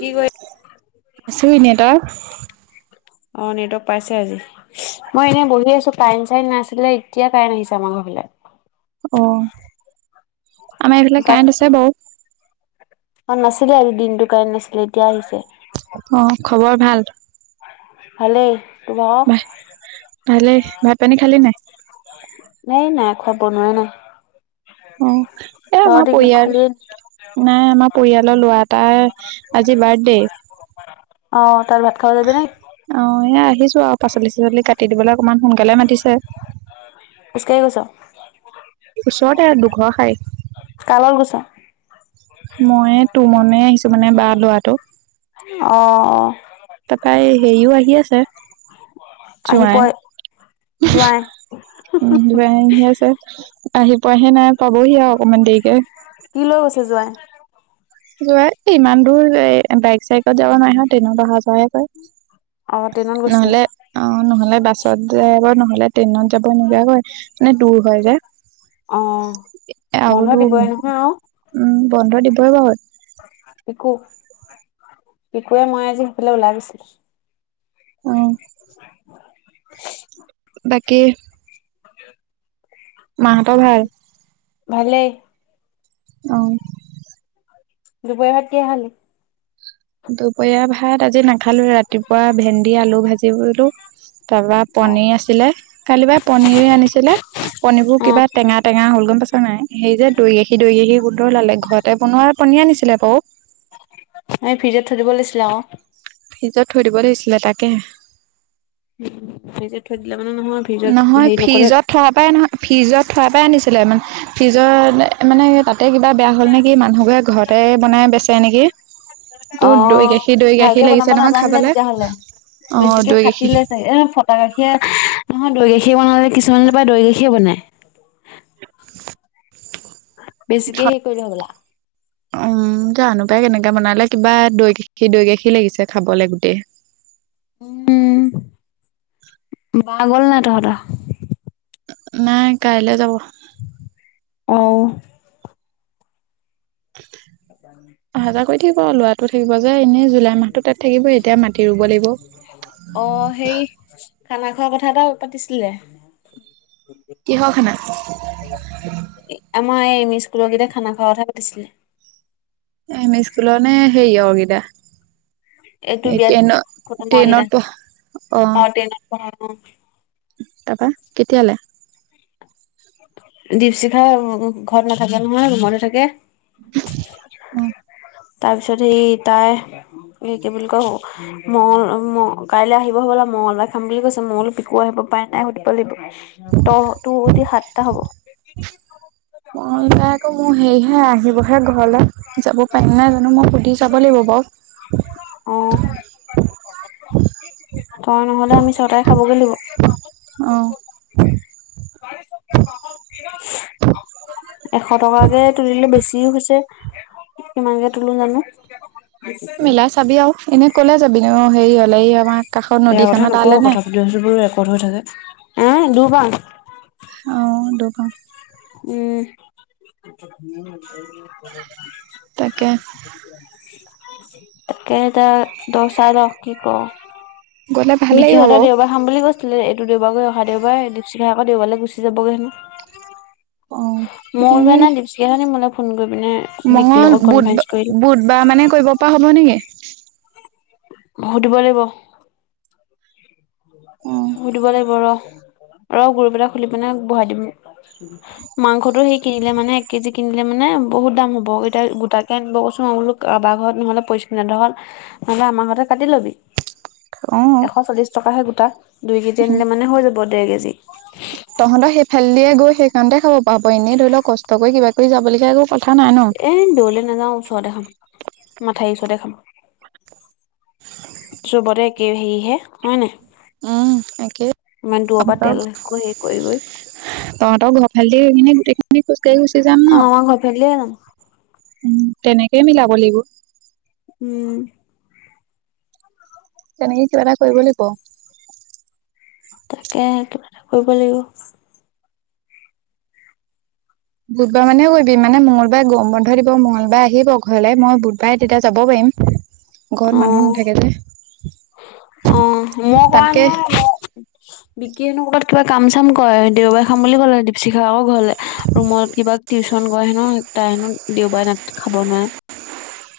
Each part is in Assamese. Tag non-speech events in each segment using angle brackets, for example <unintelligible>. কি কৰি আছো। এনে তই অ নেটৱৰ্ক পাইছে। আজি মই এনেই বহি আছো কাৰেণ্ট চাইণ্ট নাছিলে এতিয়া কাৰেণ্ট আহিছে আমাৰ ঘৰ ফিলে। অ আমাৰ এইফালে কাৰেন্ট আছে বাও কাৰণ নাছিলে আজি দিনটো কাৰণে নাছিলে এতিয়া আহিছে অ খবৰ ভাল। ভালেই তোমাৰ ভালেই ভাত পানী খালি নাই। নাই নাই খোৱা বনোৱাই নাই। অ এ আমা তহঁতি খালি পইয়াৰ নাই আমাৰ পৰিয়ালৰ ল'ৰা এটাৰ আজি বাৰ্থডে। অ তাৰ ভাত খাব যাবি নে অ এয়া আহিছো আও পাচলি চাচলি কাটি দিবলে অকণমান সোনকালে মাতিছে খুজকাই গৈছো। ওচৰতে আৰু দুঘৰ খাই। কাৰ লগত গৈছ মই তোৰমনে আহিছো মানে বা ল'ৰাটো। অ অ তাৰাপৰা হেৰিও আহি আছে। আহি জোঁৱাই পই যোৱাই। <unintelligible> আছে আহি পোৱাহে নাই পাবহি আও অকমান দেৰিকে কি লৈ গৈছে জোৱাই জোৱাই ইমান দূৰ বাইক চাইকত যাব নোৱাই হত ট্ৰেইনত অহা যোৱাহে অ ট্ৰেইনত কৰে গৈছিলে নহলে অ নহলে বাছত যাই বাৰু নহলে ট্ৰেইনত যাব নযা হয় মানে দূৰ হয় যে। অ বন্ধ আৰুতো দিবই নহয় অ উম বন্ধ দিবই বা। পিকু পিকুৱে মই আজি সেইফালে ওলাই গৈছিল। আহ। <unintelligible> বাকী <unintelligible> মাহঁতৰ ভাল? ভালে। অ দূপৰিয়া ভাত কি হয় খালি। দুপৰীয়া ভাত আজি নাখালো ৰাতিপুৱা ভেন্দি আলু ভাজি ললো। তাৰপা অ পনিৰ আছিলে কালি বা পনিৰ আনিছিলে, পনীবোৰ অ কিবা টেঙা টেঙা হ'ল গম ছ নাই সেই যে দৈ গাখী দৈ গাখী গোন্ধৰ লালে ঘৰতে বনোৱা পনীয়া আনিছিলে বৌ। এই ভিৰিত থৈ দিব লাগিছিলে আৰু। ফ্ৰিজত থৈ দিব ধৰিছিলে তাকে। ফ্ৰীজত থৈ দিলে মানে নহয় ফ্ৰিজত নহয় হেৰি নকলে ফ্ৰিজত থোৱাৰ পৰাই নহয় ফ্ৰিজত থোৱাৰ পৰাই আনিছিলোন ফ্ৰিজত মানে তাত। তাতে কিবা বেয়া হ'ল নেকি মানুহবোৰে ঘৰতে বনাই বেচে নেকি। অ তোৰ দৈ গাখীৰ দৈ গাখীৰ ভালকে লাগিছে বনাব নহয় নাজানিলে খাবলে। তেতিয়াহ'লে অ বেছিকে দৈ গাখীৰ ফাটিলে চাগ এ ফটা গাখিৰ নহ দৈ গাখীৰ বনালে কিছুমানলৈ পৰা দৈাখীয়ে বনায়। <inaudible> বেছিকে সেই কৰিলে বলা- উম, জানো পাই কেনেকে বনালে কিবা দৈ গাখীৰ - দৈ গাখীৰ লাগিছে খাবলৈ গোটেই। <unintelligible> উম, মা গল ন তহঁতৰ? ও, নাই কাইলে যাব। অ ', <unintelligible> ল'ৰাটো থাকিব যে এনেই জুলাই মাহটো তাত থাকিবই এতিয়া মাটি ৰুব লাগিব অ সেই। খানা খোৱাৰ কথা এটা পাতিছিলে। কিহৰ খান। মি স্কুলৰ কেইটটা খানা খুওৱা কথা পাতিছিলে। এম ই স্কুল নে সেই অ কেইটা। এইটো এই বিয়াত ট্ৰেইনত খ ম ট্ৰেইনত পঢ় অ <unintelligible> তাৰপা কেতিয়ালে? দীপশিখা ঘৰত নাথাকে নহয় মৰে থাকে। অ', তাৰ পিছত সেই তাই। এই কি বুলি কয় হ মঙল কাইলৈ আহিব হ'ব মঙলবাৰ খাম বুলি কৈছে মলো পিকু আহিব। উপায় নাই সুধিব লাগিব ত তোৰ সদি সাতটা হ'ব। মই নাই আকৌ মোৰ হেৰিহে আহিবহে ঘৰলৈ যাব পাৰিল নাই জানো মই সুধি যাব লাগিব বাৰু। <unintelligible> অ', <unintelligible> তই নহ'লে আমি ছটাই। অ চাৰি বি <unintelligible> এশ টকাকে তুলিলে বেছিও হৈছে কিমানকে তুলো জানো। মিলাই চাবি আৰু এনেই কলে যাবি ন হেৰি হলে এই আমাৰ কাষৰ বেয়া কথা নদীখনত নকওঁ তালে? <unintelligible> ৰেকৰ্ড হৈ থাকে এ দুবাৰ। অ, দুবাৰ। <unintelligible> তাকে। তাকেটা দচা ল কি কও। গলে ভাল লাগিব বিকিহঁতে বাৰু দেওবাৰ খাম বুলি কৈছিলে এইটো দেওবাৰ গৈ অহা দেওবাৰ দীপশিখা আকৌ দেওবাৰলৈ গুছি <inaudible> অ এনেই মঙল বুধ কৰিলো। বুধবাৰ মানে কৰিব পৰা হ'ব নেকি? সুধিব লাগিব, অ সুধিব লাগিব ৰহ। <inaudible> ৰ গুুৰ পেলাই খুলি পিনে বহাই দিম মাংসটো সেই কিনিলে মানে এক কেজি কিনিলে মানে বহুত দাম হ'ব এতিয়া গোটাকে আনিব কৈছোঁ মই বোলোঁ কাবাৰ ঘৰত নহলে পইচ ধৰক <unintelligible> নহ'লে আমাৰ ঘৰতে কাটি লবি অ', এশ চল্লিশ টকাহে গোটা। দুই কেজি আনিলে মানে হৈ যাব ডেৰ কেজি। তহঁতৰ সেইফালে দিয়ে গৈ সেইখনতে খাব পাৰ বা এনেই ধৰি ল কষ্ট কৰি কিবা কৰি যাব লগীয়া <unintelligible> এ দূৰলে নাযাও ওচৰতে খাম, মাথাইৰি ওচৰতে খাম। চুবতে একে হেৰিহে হয় নাই? উম তাকে ইমান দূৰৰ পৰা তেল তহঁতৰ <unintelligible> কৰি কৰি। তহঁতৰ ঘৰৰ ফালেদি কিনে গোটেইখিনি খোজকাঢ়ি গুচি যাম অ ন? আমাৰ ঘৰ ফালিয়ে যাম উম, তেনেকে মিলাব লাগিব। উম। তেনেকে কিবা এটা কৰিব লাগিব তাকে কিবা এটা কৰিব লাগিব। বুধবাৰ মানে কৰিবি মানে মঙলবাৰে গৰম বন্ধ দিব মঙলবাৰ আহিব ঘৰলে, মই বুধবাৰে তেতিয়া যাব পাৰিম। ঘৰত মানু নাথাকে যে। অহ, মই কৰা নাই তাতকে মই বিকিয়েনো কৰবাত কিবা কাম চাম কৰে দেওবাৰে খাম বুলি ক'লে দীপশিখাও ঘৰলে, ৰুমত কিবা টিউচন কৰে হেনো তাই হেনো দেওবাৰে না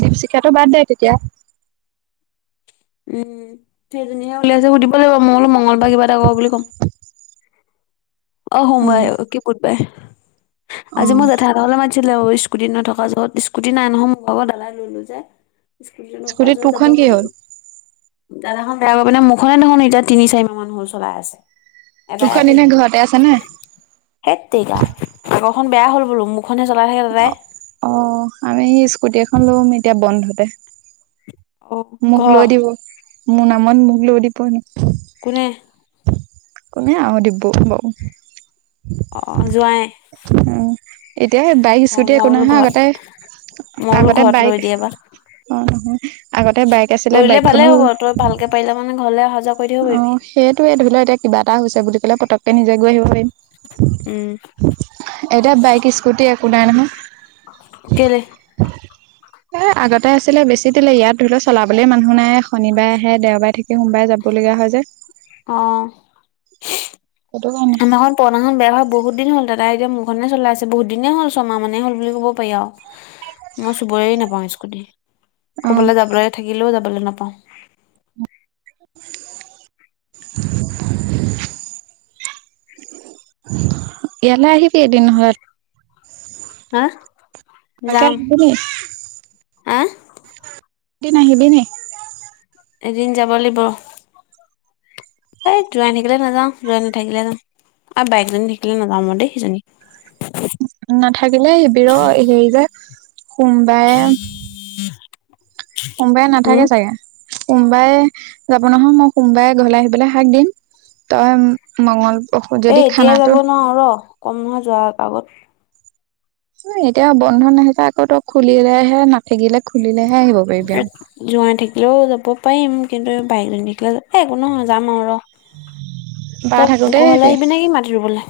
দীপশিখাটো বাদ দে তেতিয়া। উম সেইজনীহে উলিয়াইছে সুধিব লাগিব, মই বোলোঁ মংগলবাৰে কিবা এটা কৰ বুলি কম। অ উম। সোমবাৰে কি বুধবাৰে। আজি অ', মই জেঠাই হঁতৰ ঘৰলে মাতছিলে অইচ কুটি নথকাৰ যহত। স্কুটি নাই নহয় মোৰ ভাগত দাদাই লৈ লৈ যাই। স্কুটিত তোৰখন কি হ'ল? <unintelligible> দাদা খন বেয়া কৰি পিনে মোৰখনে দেখোন এতিয়া তিনি-চাৰি মাহ মান হ'ল চলাই আছে। দুখন দিনা ঘৰতে আছে নে? হেততেৰিকা আগৰ খন বেয়া হ'ল বোলো মোক অ', অ', আমি সেই স্কুটি এখন লম এতিয়া বন্ধতে। অ, মোক লৈ ক'। দিব। মোৰ নামত মোক লৈ দিব নেকি? কোনে কমে আৰু দিগবৌ বৌ অ', যোৱাই অ', এতিয়া সেই বাইক স্কুটি একো বোলো নহয় ঘৰত আগতে মই বোলো আগতে ঘৰত বাইক লৈ দিয়ে বা হয় হয় আগতে বাইক আছিলে লৈ দিলে ভালে বাইকখনো, হ'ব তই ভালকে পাৰিলে মানে ঘৰলে অহা যোৱা কৰি থাকিব অ, পাৰিবি সেইটোয়ে ধৰি লোৱা এতিয়া কিবা কিবা এটা হৈছে বুলি ক'লে, পতককে নিজে গৈ আহিব পাৰিম, উম এতিয়া বাইক স্কুটী <unintelligible> কেলে এ আগতে আছিলে বেছি দিলে, ইয়াত ধৰি ল চলাবলে মানুহ নাই শনিবাৰে আহে দেওবাৰে থাকি সোমবাৰে যাবলগীয়া এহাজাৰ অ', সেইটো কাৰণে আমাৰখন পুৰণা হল বেয়া হোৱা বহুত দিন হ'ল তাত। তাই এতিয়া মোৰখনে চলাই আছে বহুত দিনে হল সমাহ মানে হল বুলি ক'ব পাৰি আৰু। মই চুবৱে নাপাওঁ স্কুটি। অ ক'বালে যাবলে থাকিলেও যাবলে নাপাও। <unintelligible> ইয়ালে আহিবি এদিন ঘৰত হা যাম তাকমনি। আহ দ নাহিবি নি। এদিন যাব লাগিব। এই জোৱাই থাকিলে নাযাওঁ জোৱাই নাথাকিলে যাওঁ আৰু বাইকজনী থখিলে নাযাওঁ দেই সেইজনী নাথাকিলে শিবিৰো হেৰি যে সোমবাৰে। সোমবাৰই উম নাথাকে চাগে সোমবাৰে যাব নহয় মই সোমবাৰে ঘৰলে আহিবলৈ হাক দিম। তই মঙংগল এ এতিয় যাব নোৱাৰো ৰ', কম নহয় যোৱা আগত। এতিয়া বন্ধন ন আহিছো আকৌ তোক খুলিলেহে নাথাকিলে খুলিলেহে আহিব পাৰিবি আৰু। জোৱাই থাকিলেও যাব পাৰিম কিন্তু এই বাইকজন দেখিলে এই একো নহয় যাম আৰু ৰ'। বাহ তই থাকো দেই, ঘৰলৈ অহলে আহিবি নেকি মাটি ৰুবলৈ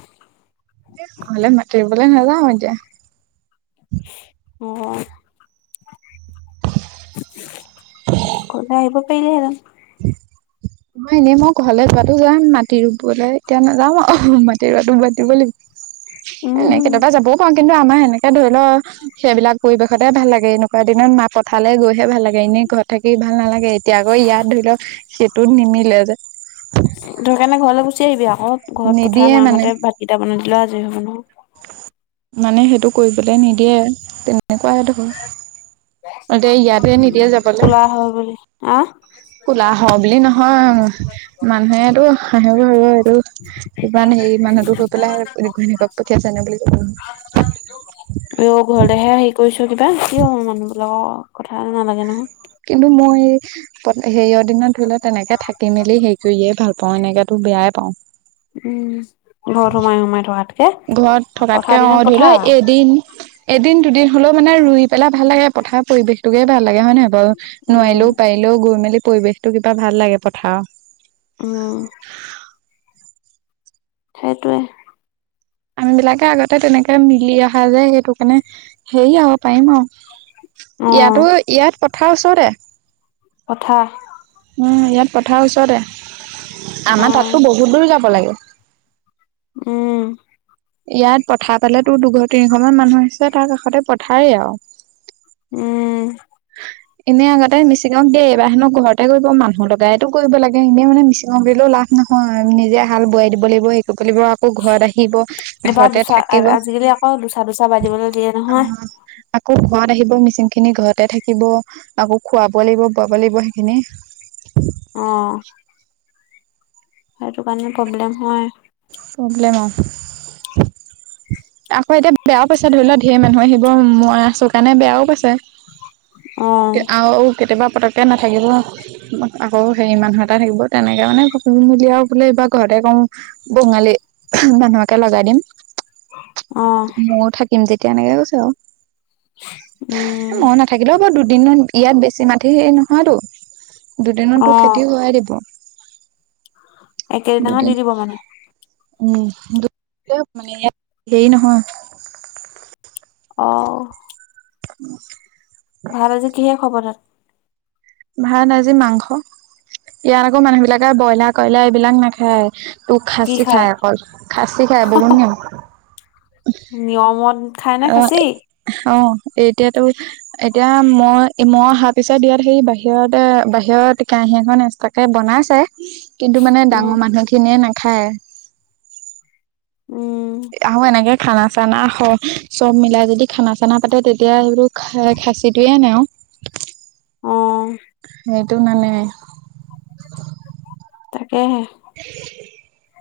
<unintelligible> মাতিব নাযাওঁ এতিয়া। অ'। ক'লে আহিব পাৰিলেহেঁতন? উ। মহ এনেই মই ঘৰলে পাতটো যাম মাটি ৰুবলৈ এতিয়া নাযাম অ', মাটি ৰুটো ব দিব লাগিব এনেই উম কেতিয়াবা যাবও পাৰো কিন্তু আমাৰ সেনেকে ধৰি ল সেইবিলাক পৰিৱেশতে ভাল লাগে এনেকুৱা দিনত মা পথাৰালে গৈহে ভাল লাগে এনেই ঘৰত থাকি ভাল নালাগে এতিয়া আকৌ ইয়াত ধৰি লওক সেইটোত নিমিলে যে ধৰিকাৰনে ঘৰলৈ গুচি আহিবি আকৌ ঘৰত পথাৰ নিদিয়ে মানে। মাহঁতে ভাতকেইটা বনাই দিলে আজৰি হ'ব নহয়। মানে সেইটো কৰিবলৈ নিদিয়ে তেনেকুৱাইে ধৰ। এতিয়া ইয়াতে নিদিয়ে <unintelligible> কোলা হয় বুলি আহ কোলা হয় বুলি নহয় মানুহেটো হাঁহিব এইটো ইমান হেৰি মানুহটো হৈ পেলাই ঘৈনিয়েকক <unintelligible> অ ঘৰতেহে আহি কৈছো কিবা কি হল মানুহব লগৰ কথা নালাগে নহয়। কিন্তু মই সেয়ৰ দিনত ধৰি লও তেনেকে থাকি মেলি হেই কৰিয়ে ভালা প এনেক তো বেয়াই পাওঁ। উম ঘত সোমাই সোমাই থকাত ঘৰত থকাতকে অ', ধৰি লোৱা এদিন এদিন দুদিন। বোল মানে ৰুই পেলা ভাল লাগে পথাৰ পৰিৱেশটোকে ভাল লাগে হয় নহয় বাৰু উম নোৱাৰিলেও পাৰিলেও গৈ মেলি পৰিৱেশতটো কিবা ভাল লাগে পথাৰ। অ'। সেইটোৱে। আম বিলাকে আগতে তেনেকে মিলি অহা যায় সেইটো কাৰণে। সেই আও পাৰিম আও অ ইয়াতো ইয়াত পথাৰ ওচৰতে। কথা ইয়াত পথাৰৰ ওচৰতে অ আমাৰ তাততো বহুত দূৰ যাব লাগে। উম। ইয়াত পঠাৰ পালে তো দুশ তিনিশ মান মানুহ আহিছে তাৰ কাষতে পথাৰেই আও। উম। এনেই আগতে মিচিঙও দিয়ে, এইবাহেনক ঘৰতে কৰিব মানুহ লগাইোটো কৰিব লাগে এনেই মানে মিচিঙক গলেও লাভ নহয় নিজে হাল বোৱাই দিব লাগিব শিকিব লাগিব আকৌ ঘৰত আহিব। এইবাৰ ঘৰতে দুচা থাকিব, অ'। আজিকালি আকৌ দুচা দুচা বাজিবলৈ দিয়ে নহয় আকৌ ঘৰত আহিব মিচিং খিনি ঘত তাতে থাকিব আকৌ খুৱাব লাগিব বোৱাব লাগিব সেইখিনি অহ। সেইটো কাৰণে প্ৰব্লেম হয়। প্ৰব্লেম অ। আকৌ এতিয়া বেয়াও পাইছে ধৰি লও ঢেৰ মানুহে আহিব মই আছো কাৰণে বেয়াও পাইছে। অ আৰু কেতিয়াবা পতক তে নাথাকিব আকৌ হেৰি মানুহ এটা থাকিব তেনেকৈ মানে পমূলীয়াও বোলে এইবাৰ ঘৰতে কওঁ বঙালী মানুহকে লগাই দিম অ ময়ো থাকিম তেত তিয়া এনেকে কৈছে আও। উম। মই দুদিনত ইয়াত বেছি মাটি হেৰি নহয়টো, অ দুদিনতো খেতি হয়ে দিব। একেইদিনাখন দুদিন দি দিব মানে। উম দু <unintelligible> মানে হেৰি নহয়। অ'। উম। ভাল আজি কিহে খোৱা কৰিলা। ভাত আজি মাংস, ইয়াত আকৌ মানুহ বিলাকে ব্ৰইলাৰ কইলাৰ এইবিলাক নাখায়। তোক কি খাচী খায় খাই অকল খাচী খাই বগুন নে, নিয়মত খাই নে খাচী। অ', এতিয়াতো এতিয়া মই মই অহাৰ পিছত দিয়াত হেৰি বাহিৰত বাহিৰত কেহী এখন এক্স্ৰাকে বনাই চে কিন্তু মানে উম ডাঙৰ মানুহ খিনিয়ে নাখায়। উম আহো এনেকে খানা চানা চব মিলাই যদি খানা চানা, তাতে তেতিয়া সেইবোৰ খ খাচীটোৱে আনে আও, আহ। সেইটো মানে। থাকেহে, <inaudible>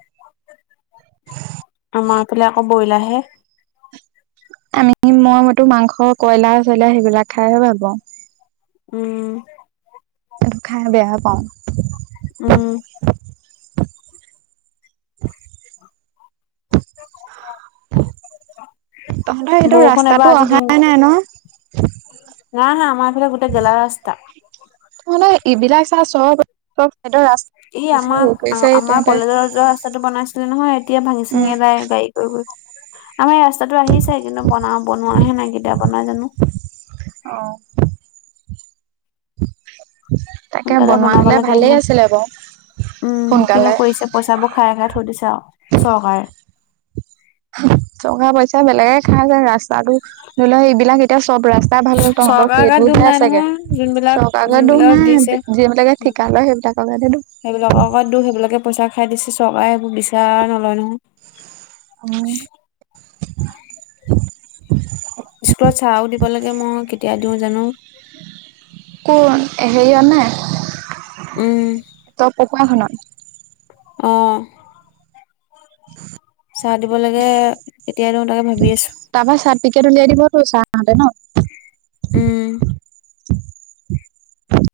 আমাৰফালে আকৌ বইলা হে। আমি মই মতো মাংস কইলা চইলা সেইবিলাক খাইহে ভাল পাও। উম সেইটো খাই বেয়া পাওঁ। উম <inaudible> তহঁতৰ এইটো বৰষুণ এবাৰ ৰাস্তাতটো আজি অহাই নাই ন। না হা আমাৰ ফালে গোটেই গেলা ৰাস্তা। তহঁতৰ <unintelligible> এই আমাক কৰিছে আমাৰ তহঁতে কলেজৰ ৰ যোৱা ৰাস্তাটো বনাইছিলে নহয় এতিয়া ভাঙি উম চিঙি এদায় গাড়ী গ গ আমাৰ এই ৰাস্তাটো আহিছে কিন্তু বনা বনোৱাহে নাই কেতিয়া বনাই জানো। অ তাকে সোনকালে বনোৱা বনাব হলে লাগে ভালে ইমান আছিলে বাৰু উম সোনকালে কিনো কৰিছে পইচাবোৰ খাই খাই থৈ দিছে আৰু চৰকাৰে। টকা পইচা বেলেগে খাই যায় ৰাস্তাটো ধৰি লোৱা এইবিলাক এতিয়া চব ৰাস্তাই ভাল হ তহঁতৰ চৰকাৰৰ গাত সেইটো দুখ হে নাই আছোগে নহয় যোনবিলাক চকাৰত দৰ যোনবিলাকক দিছে। নাই যিবিলাকে ঠিকা সেইবিলাকৰ তোক সেইবিলাকৰ লগত দুখ সেইবিলাকে, পইচা খাই দিছে চৰকাৰে এইবোৰ বিচাৰ নলয় নহয়। উম তেওঁ জানো। কোন হেৰিয় নে উম। ত পঢ়োৱাখনত। আহ। <unintelligible> চাহ দিব লাগে কেতিয় দিয়ো তাকে ভাবি আছো। টিকেট উলিয়াই দিবতো চা হতে ন, উম।